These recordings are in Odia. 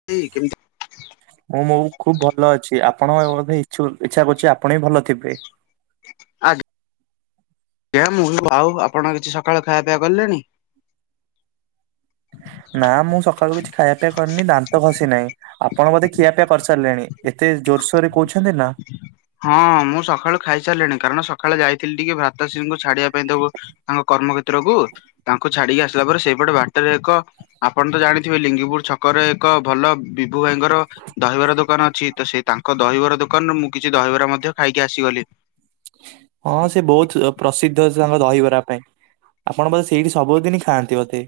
[unintelligible] ମୁଁ ମୋ ଖୁବ୍ ଭଲ ଅଛି। ଆପଣ-ଅ-ଅ ବୋଧେ ଇଛୁ ଇଛା କରୁଛି ଆପଣ ବି ଭଲ ଥିବେ। ଆଜ୍ଞା ମୁଁ ଆଉ ଆପଣ କିଛି ସକାଳୁ ଖାଇବାପିଇବା କଲେଣି? ନା ମୁଁ ସକାଳୁ କିଛି ଖାଇବା ପିଇବା କରିନି ଦାନ୍ତ ଘସି ନାହିଁ। ଆପଣ ବୋଧେ ଖିଆପିଆ କରିସାରିଲେଣି। ଏତେ ଜୋରସୋର ରେ କହୁଛନ୍ତି ନା। ହଁ ମୁଁ ସକାଳୁ ଖାଇସାରିଲିଣି। କାରଣ ସକାଳେ ଯାଇଥିଲି ଟିକେ ଭ୍ରାତାଶ୍ରୀଙ୍କୁ ଛାଡିବା ପାଇଁ ତ ବ ତାଙ୍କ କର୍ମକ୍ଷେତ୍ରକୁୁ ତାଙ୍କୁ ଛାଡିକି ଆସିଲା ପରେ ସେଇପଟେ ବାଟରେ ଏକ ଆପଣ ତ ଜାଣିଥିବେ ଲିଙ୍ଗିପୁର ଛକରେ ଏକ ଭଲ ବିଭୁ ଭାଇଙ୍କର ଦହିବରା ଦୋକାନ ଅଛି ତ ସେ ତାଙ୍କ ଦହିବରା ଦୋକାନରୁ ମୁଁ କିଛି ଦହିବରା ମଧ୍ୟ ଖାଇକି ଆସିଗଲି। ହଁ ସେ ବହୁତ ଅ ପ୍ରସିଦ୍ଧ ତାଙ୍କ ଦହିବରା ପାଇଁ। ଆପଣ ବୋଧେ ସେଇଠି ସବୁଦିନି ଖାଆନ୍ତି ବୋଧେ।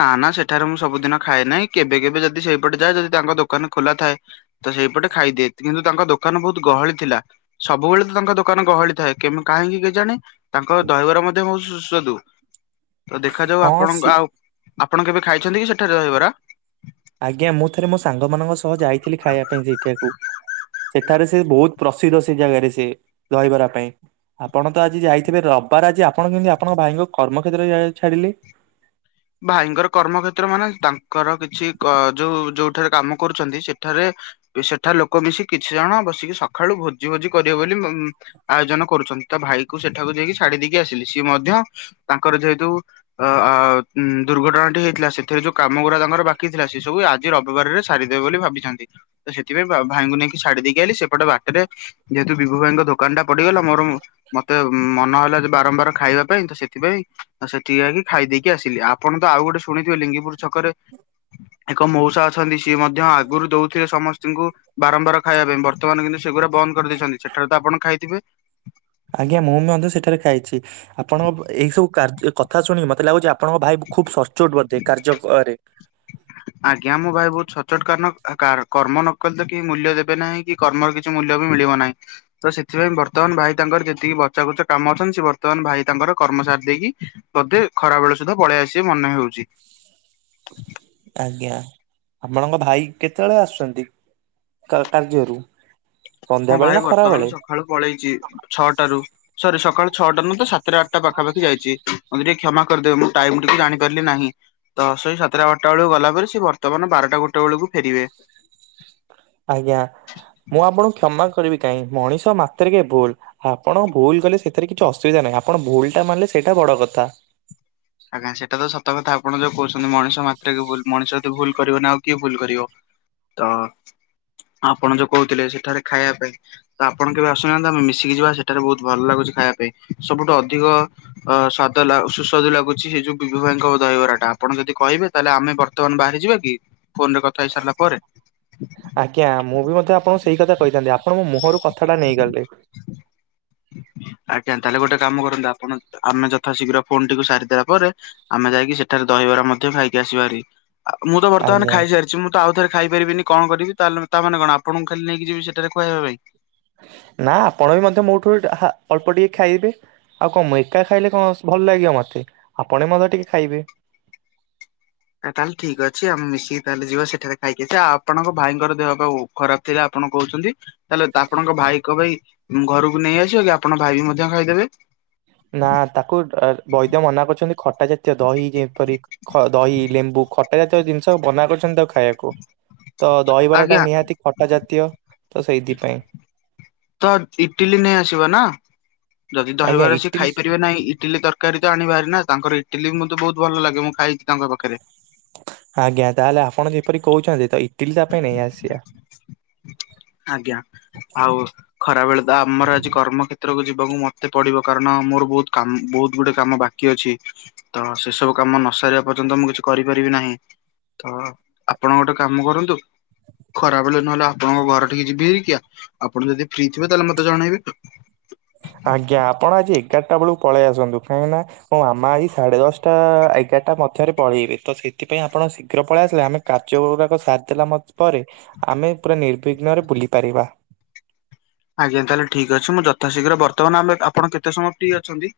ନା ନା ସେଠାରେ ମୁଁ ସବୁଦିନ ଖାଏ ନାହିଁ। କେବେ କେବେ ଯଦି ସେଇପଟେ ଯାଏ ଯଦି ତାଙ୍କ ଦୋକାନ ଖୋଲା ଥାଏ ତ ସେଇପଟେ ଖାଇଦିଏ କିନ୍ତୁ ତାଙ୍କ ଦୋକାନ ବହୁତ ଗହଳି ଥିଲା। ସବୁବେଳେ ତ ତାଙ୍କ ଦୋକାନ ଗହଳି ଥାଏ। କେମ କାହିଁକି କେଜାଣି ତାଙ୍କ ଦହିବରା ମତେ ବହୁ ସୁସ୍ୱାଦୁ। ତ ଦେଖାଯାଉ ହଁ ସି ଆପଣଙ୍କ ଆଉ ଆପଣ କେବେ ଖାଇଛନ୍ତି କି ସେଠାରେ ଦହିବରା? ଆଜ୍ଞା ମୁଁ ଥରେ ମୋ ସାଙ୍ଗମାନଙ୍କ ସହ ଯାଇଥିଲି ଖାଇବା ପାଇଁ ସେଇଠିଆକୁ। ଏଠାରେ ସେ ବହୁତ ପ୍ରସିଦ୍ଧ ସେ ଜାଗାରେ ସେ ଦହିବରା ପାଇଁ। ଆପଣ ତ ଆଜି ଯାଇଥିବେ ରବିବାର ଆଜି ଆପଣ କେମିତି ଆପଣଙ୍କ ଭାଇଙ୍କୁ କର୍ମକ୍ଷେତ୍ରରେ ଯାଇ ଛାଡିଲେ। ଭାଇଙ୍କର କର୍ମ କ୍ଷେତ୍ର ମାନେ ତାଙ୍କର କିଛି କ ଯୋଉ ଯୋଉଠାରେ କାମ କରୁଛନ୍ତି ସେଠାରେ ସେଠା ଲୋକ ମିଶିକି କିଛି ଜଣ ବସିକି ସକାଳୁ ଭୋଜି ଭୋଜି କରିବେ ବୋଲି ମ୍-ମ୍-ମ୍ ଆୟୋଜନ କରୁଛନ୍ତି ତା ଭାଇକୁ ସେଠାକୁ ଯାଇକି ଛାଡି ଦେଇକି ଆସିଲି। ସିଏ ମଧ୍ୟ ତାଙ୍କର ଯେହେତୁ ଅ-ଅ-ଅ ଉଁ ଦୁର୍ଘଟଣାଟି ହେଇଥିଲା ସେଥିରେ ଯୋଉ କାମଗୁଡା ତାଙ୍କର ବାକି ଥିଲା ସେ ସବୁ ଆଜି ରବିବାରରେ ସାରିଦେବେ ବୋଲି ଭାବିଛନ୍ତି। ତ ସେଥିପାଇଁ ବା ଭାଇଙ୍କୁ ନେଇକି ଛାଡି ଦେଇକି ଆଇଲି ସେପଟେ ବାଟରେ ଯେହେତୁ ବିଭୁ ଭାଇଙ୍କ ଦୋକାନ ଟା ପଡିଗଲା ମୋର ମୁଁ ମତେ ମନ ହେଲା ଯେ ବାରମ୍ବାର ଖାଇବା ପାଇଁ ତ ସେଥିପାଇଁ ସେଠିକି ଯାଇକି ଖାଇ ଦେଇକି ଆସ ଆପଣ ତ ଆଉ ଗୋଟେ ଶୁଣିଥିବେ ଲିଙ୍ଗିପୁର ଛକରେ ଏକ ମଉସା ଅଛନ୍ତି ସିଏ ମଧ୍ୟ ଆଗରୁ ଦଉଥିଲେ ସମସ୍ତଙ୍କୁ ବାରମ୍ବାର ଖାଇବା ପାଇଁ ବର୍ତ୍ତମାନ କିନ୍ତୁ ସେଗୁରା ବନ୍ଦ କରିଦେଇଛନ୍ତି ସେଠାରେ ତ ଆପଣ ଖାଇଥିବେ। ଆଜ୍ଞା ମୁଁ ବି ମଧ୍ୟ ସେଠାରେ ଖାଇଛି। ଆପଣଙ୍କ ଏଇ ସବୁ କାର୍ଯ୍ୟ କଥା ଶୁଣିକି ମତେ ଲାଗୁଛି ଆ ଆପଣଙ୍କ ଭାଇ ଖୁବ୍ ସଚୋଟ ବୋଧେ କାର୍ଯ୍ୟ ପରେ ଆଜ୍ଞା ମୁଁ ଭାଇ ବହୁତ ସଚୋଟ କାରଣ କ କାରଣ କର୍ମ ନକଲେ କେହି ମୂଲ୍ୟ ଦେବେ ନାହିଁ। କି କର୍ମର କିଛି ମୂଲ୍ୟ ବି ମିଳିବ ନାହିଁ। ତ ସେଥିପାଇଁ ବର୍ତ୍ତମାନ ଭାଇ ତାଙ୍କର ଯେତିକି ବଚାକୁଚା କାମ ଅଛନ୍ତି ସେ ବର୍ତ୍ତମାନ ଭାଇ ତାଙ୍କର କର୍ମ ସାରିଦେଇକି ବୋଧେ ଖରା ବେଳେ ସୁଦ୍ଧା ପଳେଇଆସିବେ ମନେ ହଉଛି। ଆଜ୍ଞା, ଆପଣଙ୍କ ଭାଇ କେତେବେଳେ ଆସୁଛନ୍ତି କ କାର୍ଯ୍ୟରୁ? ମୋ ସନ୍ଧ୍ୟାବେଳେ ଭାଇ ନା ବର୍ତ୍ତମାନ ଖରାବେଳେ? ସକାଳୁ ପଳେଇଛି ଛଅଟାରୁ ସରି ସକାଳ ଛଅଟା ନୁହଁ ତ ସାତଟା ଆଠଟା ପାଖାପାଖି ଯାଇଛି। ମତେ ଟିକେ କ୍ଷମା କରିଦେବେ ମୁଁ ଟାଇମ ଟିକେ ଜାଣିପାରିଲି ନାହିଁ। ତ ସେଇ ସାତଟା ଅଠଟା ବେଳକୁ ଗଲା ପରେ ସେ ବର୍ତ୍ତମାନ ବାରଟା ଗୋଟେ ବେଳକୁ ଫେରିବେ। ଆଜ୍ଞା ମୁଁ ଆପଣଙ୍କୁ କ୍ଷମା କରିବି କାହିଁ ମଣିଷ ମାତ୍ର କେ ଭୁଲ। ଆପଣ ଭୁଲ କଲେ ସେଥିରେ କିଛି ଅସୁବିଧା ନାହିଁ। ଆପଣ ଭୁଲ ଟା ମାନିଲେ ସେଇଟା ବଡ କଥା। ଆଜ୍ଞା ସେଇଟା ତ ସତ କଥା ଆପଣ ଯୋଉ କହୁଛନ୍ତି ମଣିଷ ମାତ୍ରକେ ଭୁଲ, ମଣିଷଯଦି ଭୁଲ କରିବନି ଆଉ କିଏ ଭୁଲ କରିବ। ତ ଆପଣ ଯୋଉ କହୁଥିଲେ ସେଠାରେ ଖାଇବା ପାଇଁ। ତ ଆପଣ କେବେ ଆସୁନାହାନ୍ତନ୍ତି ଆମେ ମିଶିକି ଯିବା ସେଠାରେ ବହୁତ ଭଲ ଲାଗୁଛି ଖାଇବା ପାଇଁ ସବୁଠୁ ଅଧିକ ଅ ସ୍ୱାଦ ଲାଗ ସୁସ୍ୱାଦୁ ଲାଗୁ ଛି ସେ ଯୁ ବିଭୁ ଭାଇଙ୍କ ଦହି ବରା ଟା ଆପଣ ଯଦି କହିବେ ତାହେଲେ ଆମେ ବର୍ତ୍ତମାନ ବାହାରିଯିବା କି? ଫୋନ ରେ କଥା ହେଇ ସାରିଲା ପରେ ଜ୍ଞା ମୁଁ ବି ମଧ୍ୟ ଆପଣଙ୍କୁ ସେଇ କଥା କହିଥାନ୍ତି ଆପଣ ମୋ ମୁହଁରୁ କଥାଟା ନେଇ ଗଲେ। ହ ଆଜ୍ଞା ତାହେଲେ ଗୋଟେ କାମ କରନ୍ତୁ ଆପଣ ଆମେ ଯଥା ଶୀଘ୍ର ଫୋନ ଟିକୁ ସାରିଦେଲା ପରେ ଆମେ ଯାଇକି ସେଠାରେ ଦହିବରା ମଧ୍ୟ ଖାଇକି ଆସିବାହେରି ମୁଁ ତ ବର୍ତ୍ତମାନ ଆଜ୍ଞା। ଖାଇସାରିଛି। ମୁଁ ତ ଆଉଥରେ ଖାଇ ପାରିବିନି କଣ କରିବି? ତାଲେ ତାମାନେ କଣ ଆପଣଙ୍କୁ ଖାଲି ନେଇିକି ଯିବି ସେଠାରେ ଖୁଆଇବା ପାଇଁ? ନା ଆପଣ ବି ମଧ୍ୟ ମୋଠୁ ହା ଅଳ୍ପ ଟିକେ ଖାଇବେ। ଆଉ କଣ ମୁଁ ଏକା ଖାଇଲେ କଣ ଭଲ ଲାଗିବ ମତେ ଆପଣ ମଧ୍ୟ ଟିକେ ଖାଇବେ। ଆ ତାହେଲେ ଠିକ ଅଛି ଆମେ ମିଶିକି ତାହେଲେ ଯିବା ସେଠାରେ ଖାଇକି ଆସିବା। ଆଉ ଆପଣଙ୍କ ଭାଇଙ୍କର ଦେହ ବେଉ ଖରାପ ଥିଲା ଆପଣ କହୁଛନ୍ତି। ତାହେଲେ ଆପଣଙ୍କ ଭାଇ କ ପାଇଁ ଘରକୁ ନେଇ ଆସିବ କି ଆପଣଙ୍କ ଭାଇ ବି ମଧ୍ୟ ଖାଇଦେବେ? ନା ତାକୁ ବୈଦ୍ୟ ମନା କରୁଛନ୍ତି ଖଟା ଜାତୀୟ ଦହି ଯେପରି ଖ ଦହି ଲେମ୍ବୁ ଖ ଖଟା ଜାତୀୟ ଜିନିଷ ମନା କରିଛନ୍ତି ତାକୁ ଖାଇବାକୁ ତ ଦହିବାର ଟା ଆଜ୍ଞା ନିହାତି ଖଟା ଜାତୀୟ। ତ ସେଇଥିପାଇଁ। ତ ଇଟିଲି ନେଇ ଆସିବ ନା ଯଦି ଆଜ୍ଞା ଦହିବାର ଆସି ଇଟିଲି ଖାଇପାରିବେ ନାହିଁ ଇଟିଲି ତର କାରୀ ତ ଆଣିବାରି ନା ତାଙ୍କର ଇଟିଲି ବି ମତେ ବହୁତ ଭଲ ଲାଗେ ମୁଁ ଖାଇଛି ତାଙ୍କ ପାଖରେ। ଆଜ୍ଞା ତାହେଲେ ଆପଣ ଯେପରି କହୁଛନ୍ତି ତ ଇଟିଲି ତା ପାଇଁ ନାଇଁ ଆସିବା। ଆଜ୍ଞା ଆଉ ଖରା ବେଳେ ତ ଆମର ଆଜି କର୍ମ କ୍ଷେତ୍ରକୁ ଯିବାକୁ ମତେ ପଡିବ କାରଣ ମୋର ବହୁତୁ କାମ ବହୁତ ଗୁଡେ କାମ ବା କି ଅଛି ତ ସେ ସବୁ କାମ ନ ସାରିବା ପର୍ଯ୍ୟନ୍ତ ମୁଁ କିଛି କରିପାରିବି ନାହିଁ। ତ ଆପଣ ଗୋଟେ କାମ କରନ୍ତୁ ଖରାବେଳେ ନହେଲେ ଆପଣଙ୍କ ଘର ଠିକ୍ ଯିବି ହେ କିଆ ଆପଣ ଯଦି ଫ୍ରି ଥିବେ ତାହେଲେ ମତେ ଜଣେଇବେ। ଆଜ୍ଞା ଆପଣ ଆଜି ଏଗାରଟ ବେଳକୁ ପଳେଇ ଆସନ୍ତୁ କାହିଁକିନା ହଁ ଆମ ଆଜି ସାଢେ ଦଶଟା ଏଗାରଟା ମଧ୍ୟରେ ପଳେଇବେ ତ ସେଥିପାଇଁ ଆପଣ ଶୀଘ୍ର ପଳେଇ ଆସିଲେ ଆମେ କାର୍ଯ୍ୟ ଗୁରାକ ସାର ଦେଲା ମ ପରେ ଆମେ ପୁରା ନିର୍ବିଘ୍ନରେ ବୁଲି ପାରିବା। ଆଜ୍ଞା ତାହେଲେ ଠିକ ଅଛି ମୁଁ ଯଥାଶୀଘ୍ର ବର୍ତ୍ତମାନ ଆମେ ଆପଣ କେତେ ସମୟ ଫ୍ରି ଅଛନ୍ତି?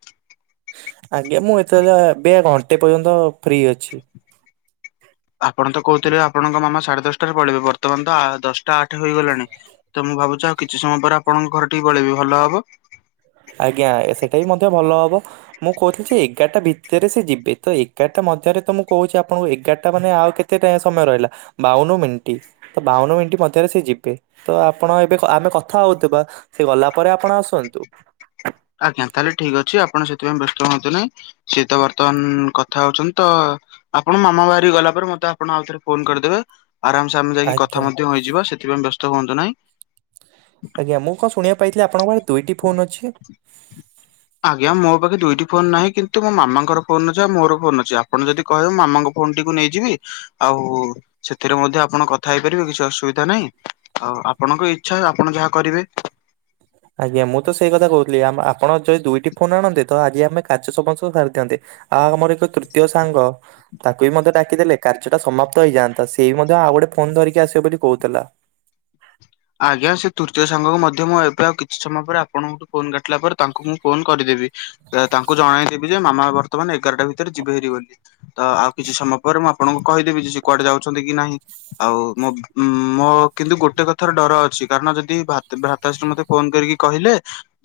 ଆଜ୍ଞା ମୁଁ ଏତେରେ ଏବେ ଘଣ୍ଟେ ପର୍ଯ୍ୟନ୍ତ ଫ୍ରି ଅଛି। ହ ଆପଣ ତ କହୁଥିଲେେ ଆପଣଙ୍କ ମାମା ସାଢେ ଦଶଟାରେ ପଳିବେ ବର୍ତ୍ତମାନ ତ ଦଶଟା ଆଠ ହେଇଗଲାଣି। ତ ମୁଁ ଭାବୁଛି ଆଉ କିଛି ସମୟ ପରେ ଆପଣଙ୍କ ଘରେ ପଳେଇ ବି ଭଲ ହବ। ଆଜ୍ଞା ସେଇଟା ବିି ମଧ୍ୟ ଭଲ ହେବ। ମୁଁ କହୁଥିଲି ଯେ ଏଗାରଟା ଭିତରେ ସେ ଯିବେ। ତ ଏଗାରଟା ମଧ୍ୟରେ ତ ମୁଁ କହୁଛି ଆପଣଙ୍କୁ ଏଗାରଟା ମାନେ ଆଉ କେତ କେତେ ଟା ସମୟ ରହିଲା ବାଉନ ମିଣ୍ଟି। ତ ବାଉନ ମିଣ୍ଟି ମଧ୍ୟରେ ସେ ଯିବେ ତ ଆପଣ ଏବେ ଆମେ କଥା ହଉଥିବା। ସେ ଗଲା ପରେ ଆପଣ ଆସନ୍ତୁ। ଆଜ୍ଞା ତାହେଲେ ଠିକ୍ ଅଛି ଆପଣ ସେଥିପାଇ ବ୍ୟସ୍ତ ହୁଅନ୍ତୁ ନାହିଁ। ସିଏ ତ ବର୍ତ୍ତମାନ କଥା ହଉଛନ୍ତି ତ ଆପଣ ମାମା ବାହାରି ଗଲା ପରେରେ ମତେ ଆପଣ ଆଉ ଥରେ ଫୋନ କରିଦେବେ ଆରାମସେ ଆମେ ଯାଇକି ଆଜ୍ଞା କଥା ମଧ୍ୟ ହୋଇଯିବା ସେଥିପାଇଁ ବ୍ୟସ୍ତ ହୁଅନ୍ତୁ ନାହିଁ। ଆଜ୍ଞା ମୁ କଣ ଶୁଣିବା ପାଇ ଆପଣଙ୍କ ପାରେ ଦୁଇଟି ଫୋନ୍ ଅଛି? ହୁଁ ଆଜ୍ଞା ମୋ ପାଖରେ ଦୁଇଟି ଫୋନ ନାହିଁ କିନ୍ତୁ ମୋ ମାମାଙ୍କର ଫୋନ ଅଛି ଆଉ ମୋର ଫୋନ୍ ଅଛି ଆପଣ ଯଦି କହିବେ ମାମା ଫୋନଟିକୁ ନେଇଯିବି ଆଉ ସେଥିରେ ମଧ୍ୟ ଆପଣ କଥା ହେଇପାରିବେ କିଛି ଅସୁବିଧା ନାହିଁ। ଆଉ ଆପଣଙ୍କ ଇଚ୍ଛା ଆପଣ ଯାହା କରିବେ। ଆଜ୍ଞା ମୁଁ ତ ସେଇ କଥା କହୁଥିଲି ଆ ଆପଣ ଯଦି ଦୁଇଟି ଫୋନ୍ ଆଣନ୍ତେ ତ ଆଜି ଆମେ କାଚ ସବୁସ ସାରିଥାନ୍ତେ। ଆଉ ଆମର ଏକ ତୃତୀୟ ସାଙ୍ଗ ତାକୁ ବି ମଧ୍ୟ ଡାକିଦେଲେ କାର୍ଯ୍ୟଟା ସମାପ୍ତ ହେଇଯାନ୍ତା ସେ ବି ମଧ୍ୟ ଆଉ ଗୋଟେ ଫୋନ ଧରିକି ଆସିବେ ବୋଲି କହୁଥିଲା। ଆଜ୍ଞା ସେ ତୃତୀୟ ସାଙ୍ଗକୁ ମଧ୍ୟ ମୁଁ ଏବେ ଆଉ କିଛି ସମୟ ପରେ ଆପଣଙ୍କଠୁ ଫୋନ କାଟିଲା ପରେ ତାଙ୍କୁ ମୁଁ ଫୋନ କରିଦେବି। ତାଙ୍କୁ ଜଣେଇଦେବି ଯେ ମାମା ବର୍ତମାନ ଏଗାରଟା ଭିତରେ ଯିବେ ହେରି ବୋଲି। ତ ଆଉ କିଛି ସମୟ ପରେ ମୁଁ ଆପଣଙ୍କୁ କହିଦେବି ଯେ କୁଆଡେ ଯାଉଛନ୍ତି କି ନାହିଁ। ଆଉ ମୋ ଉ ମୋ କିନ୍ତୁ ଗୋଟେ କଥା ଥର ଡର ଅଛି କାରଣ ଯଦି ଭ୍ରାତାଶ୍ରୀ ମତେ ଫୋନ କରିକି କହିଲେ।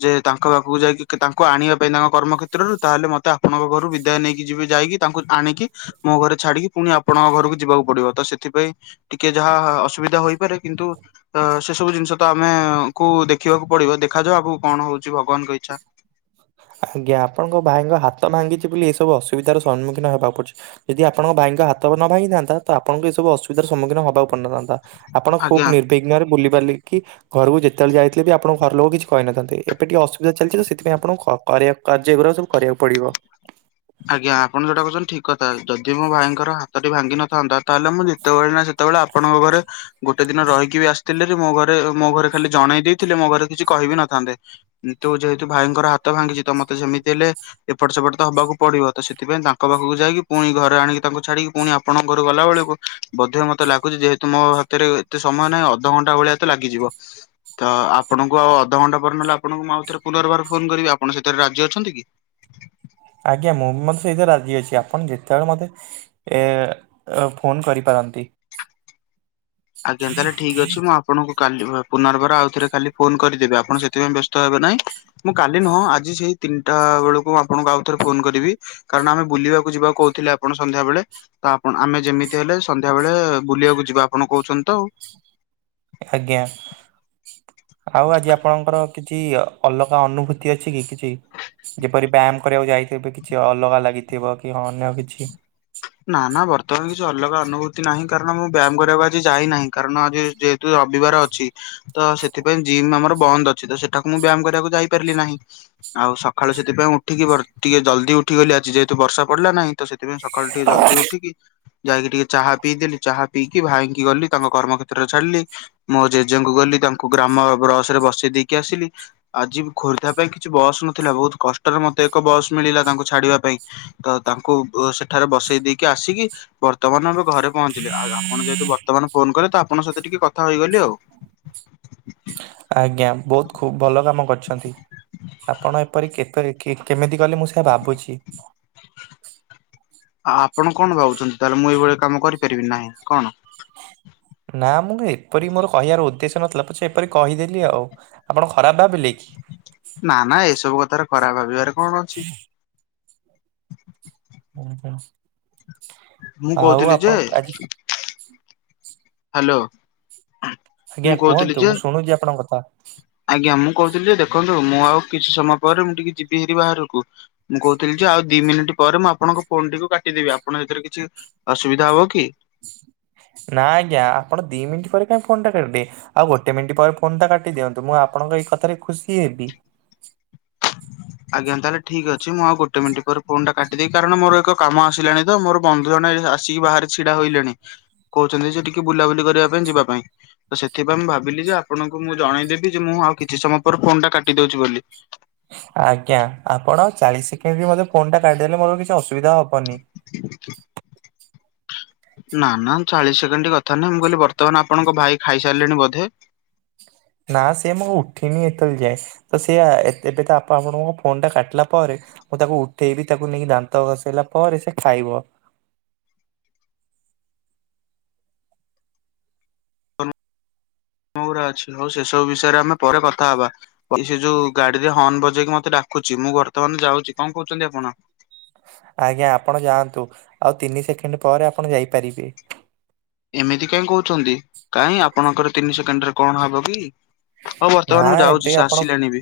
ଯେ ତାଙ୍କ ପାଖକୁ ଯାଇକି ତାଙ୍କୁ ଆଣିବା ପାଇଁ ତାଙ୍କ କର୍ମକ୍ଷେତ୍ରରୁ ତାହେଲେ ମତେ ଆପଣଙ୍କ ଘରୁ ବିଦାୟ ନେଇକି ଯିବେ ଯାଇକି ତାଙ୍କୁ ଆଣିକି ମୋ ଘରେ ଛାଡିକି ପୁଣି ଆପଣଙ୍କ ଘରକୁ ଯିବାକୁ ପଡିବ ତ ସେଥିପାଇଁ ଟିକେ ଯାହା ଅସୁବିଧା ହୋଇପାରେ କିନ୍ତୁ ତ ସେ ସବୁ ଜିନିଷ ତ ଆମେ କୁ ଦେଖିବାକୁ ପଡିବ ଦେଖାଯାଉ ଆଗକୁ କଣ ହଉଛି ଭଗବାନଙ୍କ ଇଚ୍ଛା? ଆଜ୍ଞା ଆପଣଙ୍କ ଭାଇଙ୍କ ହାତ ଭାଙ୍ଗିଛି ବୋଲି ଏସବୁ ଅସୁବିଧାର ସମ୍ମୁଖୀନ ହେବାକୁ ପଡୁଛି। ଯଦି ଆପଣଙ୍କ ଭାଇଙ୍କ ହାତ ନ ଭାଙ୍ଗିଥାନ୍ତା ତ ଆପଣଙ୍କୁ ଏସବୁ ଅସୁବିଧାର ସମ୍ମୁଖୀନ ହବାକୁ ପଡିନଥାନ୍ତା। ଆପଣ ଆଜ୍ଞା ଖୁବ ନିର୍ବିଘ୍ନ ରେ ବୁଲି ପାରିଲେ କି? ଘରକୁ ଯେତେବେଳେ ଯାଇଥିଲେ ବି ଆପଣଙ୍କ ଘର ଲୋକ କିଛି କହିଥାନ୍ତ ଏବେ ଟିକେ ଅସୁବିଧା ଚାଲିଛି ତ ସେଥିପାଇଁ ଆପଣଙ୍କୁ କରିବା କାର୍ଯ୍ୟଗୁଡା ସବୁ କରିବାକୁ ପଡିବ। ଆଜ୍ଞା ଆପଣ ଯୋଉଟା କହୁଛନ୍ତି ଠିକ କଥା ଯଦି ମୋ ଭାଇଙ୍କର ହାତ ଟି ଭାଙ୍ଗିନଥାନ୍ତା ତାହେଲେ ମୁଁ ସେତେବେଳେ ନା ସେତେବେଳେ ଆପଣଙ୍କ ଘରେ ଗୋଟେ ଦିନ ରହିକି ବି ଆସିଥିଲେ ମୋ ଘରେ ମୋ ଘରେ ଖାଲି ଜଣେଇ ଦେଇଥିଲେ ମୋ ଘରେ କିଛି କହିବି ନଥାନ୍ତେ। ତୁ ଯେହେତୁ ଭାଇଙ୍କର ହାତ ଭାଙ୍ଗିଛି ତ ମତେ ସେମିତି ହେଲେ ଏପଟ ସେପଟ ତ ହବାକୁ ପଡିବ ତ ସେଥିପାଇଁ ତାଙ୍କ ପାଖକୁ ଯାଇକି ପୁଣି ଘରେ ଆଣିକି ତାଙ୍କୁ ଛାଡ଼ିକି ପୁଣି ଆପଣଙ୍କ ଘରୁ ଗଲା ବେଳକୁ ବୋଧେ ମତେ ଲାଗୁଛି ଯେହେତୁ ମୋ ହାତରେ ଏତେ ସମୟ ନାହିଁ ଅଧଘଣ୍ଟା ଭଳିଆ ତ ଲାଗିଯିବ। ତ ଆପଣଙ୍କୁ ଆଉ ଅଧଘଣ୍ଟା ପରେ ନହେଲେ ଆପଣଙ୍କୁ ମୁଁ ଆଉଥରେ ପୁନର୍ବାର ଫୋନ କରିବି ଆପଣ ସେଥିରେ ରାଜ୍ୟ ଅଛନ୍ତି କି? ଆଜ୍ଞା ମୁଁ ବି ମତେ ସେଇଥିରେ ରାଜି ଅଛି ଆପଣ ଯେତେବେଳେ ମତେ ଏ ଫୋନ କରିପାରନ୍ତି। ଆଜ୍ଞା ତାହେଲେ ଠିକ ଅଛି। ଆପଣଙ୍କୁ କାଲି ପୁନର୍ବାର ଆଉ ଥରେ କାଲି ଫୋନ କରିଦେବି ଆପଣ ସେଥିପାଇଁ ବ୍ୟସ୍ତ ହେବେ ନାହିଁ। ମୁଁ କାଲି ନୁହଁ ଆଜି ସେଇ ତିନିଟା ବେଳକୁ ଆପଣଙ୍କୁ ଆଉ ଥରେ ଫୋନ କରିବି। କାରଣ ଆମେ ବୁଲିବାକୁ ଯିବାକୁ କହୁଥିଲେ ଆପଣ ସନ୍ଧ୍ୟାବେଳେ। ତ ଆପଣ ଆମେ ଯେମିତି ହେଲେ ସନ୍ଧ୍ୟା ବେଳେ ବୁଲିବାକୁ ଯିବା ଆପଣ କହୁଛନ୍ତି ତ ଆଉ। ଆଜ୍ଞା। ଆଉ ଆଜି ଆପଣଙ୍କର କିଛି ଅଲଗା ଅନୁଭୂତି ଅଛି କି କିଛି? ଯେପରି ବ୍ୟାୟାମ କରିବାକୁ ଯାଇଥିବେ କିଛି ଅଲଗା ଲାଗିଥିବ କି ଅନ୍ୟ କିଛି ନା ନା ବର୍ତ୍ତମାନ କିଛି ଅଲଗା ଅନୁଭୂତି ନାହିଁ କାରଣ ମୁଁ ବ୍ୟାୟାମ କରିବାକୁ ଆଜି ଯାଇନାହିଁ କାରଣ ଆଜି ରବିବାର ଅଛି ତ ସେଥିପାଇଁ ଜିମ୍ ଆମର ବନ୍ଦ ଅଛି ତ ସେଠାକୁ ମୁଁ ବ୍ୟାୟାମ କରିବାକୁ ଯାଇ ପାରିଲି ନାହିଁ। ଆଉ ସକାଳୁ ସେଥିପାଇଁ ଉଠିକି ଟିକେ ଜଲ୍ଦି ଉଠିଗଲି ଆଜି ଯେହେତୁ ବର୍ଷା ପଡିଲା ନାହିଁ ତ ସେଥିପାଇଁ ଜଲଦି ଉଠିିକି ଯାଇକି ଟିକେ ଚାହା ପିଇଦେଲି ଚାହା ପିଇକି ଭାଇଙ୍କି ଗଲି ତାଙ୍କ କର୍ମକ୍ଷେତ୍ରରେ ଛାଡିଲି। ମୋ ଜେଜେଙ୍କୁ ଗଲି ତାଙ୍କୁ ଗ୍ରାମ ବସ ରେ ବସେଇ ଦେଇକି ଆସିଲି। ଆଜି ଖୋର୍ଦ୍ଧା ପାଇଁ କିଛି ବସ୍ ନଥିଲା ବହୁତ କଷ୍ଟରେ ମତେ ଏକ ବସ୍ ମିଳିଲା ତାଙ୍କୁ ଛାଡିବା ପାଇଁ। ତ ତାଙ୍କୁ ସେଠାରେ ବସେଇ ଦେଇକି ଆସିକି ବର୍ତ୍ତମାନ ଏବେ ଘରେ ପହଞ୍ଚିଲେ ଆଉ ଆପଣ ଯେହେତୁ ବର୍ତ୍ତମାନ ଫୋନ କଲେ ତ ଆପଣଙ୍କ ସହିତ ଟିକେ କଥା ହେଇଗଲି ଆଉ। ଆଜ୍ଞା ବହୁତ ଖୁବ ଭଲ କାମ କରିଛନ୍ତି ଆପଣ ଏପରି କେ କେମିତି ଗଲେ ମୁଁ ସେଇଆ ଭାବୁଛି। ଆଉ ଆପଣ କଣ ଭାବୁଛନ୍ତି ତାହେଲେ ମୁଁ ଏଇଭଳିଆ କାମ କରିପାରିବି ନାହିଁ କଣ? ନା ମୁଁ ଏପରି ମୋର କହିବାର ଉଦ୍ଦେଶ୍ୟ ନଥିଲା ପଛେ ଏପରି କହିଦେଲି ଆଉ ଆପଣ ଖରାପ ଭାବିଲେ କି? ନା ନା ଏସବୁ କଥାର ଖରାପ ଭାବିବାର [inaudible] ଓହୋ ମୁଁ ଆଉ କହୁଥିଲି ଯେ ଆପଣ ଆଜି ହାଲୋ ଆଜ୍ଞା ମୁଁ କହୁଥିଲି କୁହନ୍ତୁ ଯେ ମୁଁ ଶୁଣୁଛି ଆପଣଙ୍କ କଥା। ଆଜ୍ଞା ମୁଁ କହୁଥିଲି ଯେ ଦେଖନ୍ତୁ ମୁଁ ଆଉ କିଛି ସମୟ ପରେ ମୁଁ ଟିକେ ଯିବି ହେରି ବାହାରକୁ। ମୁଁ କହୁଥିଲି ଯେ ଆଉ ଦି ମିନିଟ୍ ପରେ ମୁଁ ଆପଣଙ୍କ ଫୋନ୍ ଟିକୁ କାଟିଦେବି। ଆପଣ ହେଇଥିରେ କିଛି ଅସୁବିଧା ହବ କି? ନା ଆଜ୍ଞା ଆପଣ ଦି ମିନିଟ୍ ପରେ କାଇଁ ଫୋନ୍ ଟା କରଦେ ଆଉ ଗୋଟେ ମିନିଟ୍ ପରେ ଫୋନ୍ ଟା କାଟି ଦିଅନ୍ତୁ। ମୁଁ ଆପଣଙ୍କ ଏଇ କଥାରେ ଖୁସି ହେବି। ଆଜ୍ଞା ତାହେଲେ ଠିକ୍ ଅଛି, ମୁଁ ଆଉ ଗୋଟେ ମିନିଟ୍ ପରେ ଫୋନ୍ ଟା କାଟି ଦେଇ କାରଣ ମୋର ଏକ କାମ ଆସିଲାଣି। ତ ମୋର ବନ୍ଧୁ ଜଣେ ଏଇ ଆସିକି ବାହାରେ ଛିଡା ହୋଇଲେଣି। କହୁଚନ୍ତି ଯେ ଟିକେ ବୁଲାବୁଲି କରିବା ପାଇଁ ଯିବା ପାଇଁ। ତ ସେଥିପାଇଁ ମୁଁ ଭାବିଲି ଯେ ଆପଣଙ୍କୁ ମୁଁ ଜଣେଇଦେବି ଯେ ମୁଁ ଆଉ କିଛି ସମୟ ପରେ ଫୋନ୍ ଟା କାଟି ଦଉଛି ବୋଲି। ଆଜ୍ଞା ଆପଣ ଚାଳିଶ ସେକେଣ୍ଡ ବି ମୋର ଫୋନ୍ ଟା କାଢଦେଲେ ମୋର କିଛି ଅସୁବିଧା ହବନି। ଆ ନା ନା ଚାଳିଶ ସେକେଣ୍ଡ କଥା ନାହିଁ ମୁଁ କହିଲି ବର୍ତ୍ତମାନ ଆପଣଙ୍କ ଭାଇ ଖାଇସାରିଲେଣି ବୋଧେ? ନା ସିଏ ମୋ ଉଠିନି ଏତଳ ଯାଏ ତ ସିଏ ଏ ଏବେ ତ ଆପଣଙ୍କର ଫୋନ୍ ଟା କାଟିଲା ପରେ ମୁଁ ତାକୁ ଉଠେଇବି ତାକୁ ନେଇକି ଦାନ୍ତ ଘଷେଇଲା ପରେ ସେ ଖାଇବ। ମୋର ଆଛିଲ ହଉ ସେସବୁ ବିଷୟରେ ଆମେ ପରେ କଥା ହବା। ଇ ସେ ଯୋଉ ଗାଡିରେ ହର୍ଣ ବଜେଇକି ମୋତେ ଡାକୁଚି। ମୁଁ ବର୍ତ୍ତମାନ ଯାଉଚି। କଣ କହୁଚନ୍ତି ଆପଣ? ଆଜ୍ଞା ଆପଣ ଯାଆନ୍ତୁ ଆଉ ତିନି ସେକେଣ୍ଡ ପରେ ଆପଣ ଯାଇପାରିବେ। ଏମିତି କାଇଁ କହୁଛନ୍ତି କାଇଁ ଆପଣଙ୍କର ତିନି ସେକେଣ୍ଡ ରେ କଣ ହବ କି? ହଉ ନା ବର୍ତ୍ତମାନ ମୁଁ ଯାଉଚି ଏବେ ସେ ଆପଣ ଆସିଲାଣି ବି।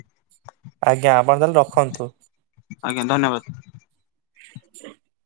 ଆପଣ ତାହେଲେ ରଖନ୍ତୁ। ଆଜ୍ଞା ଧନ୍ୟବାଦ।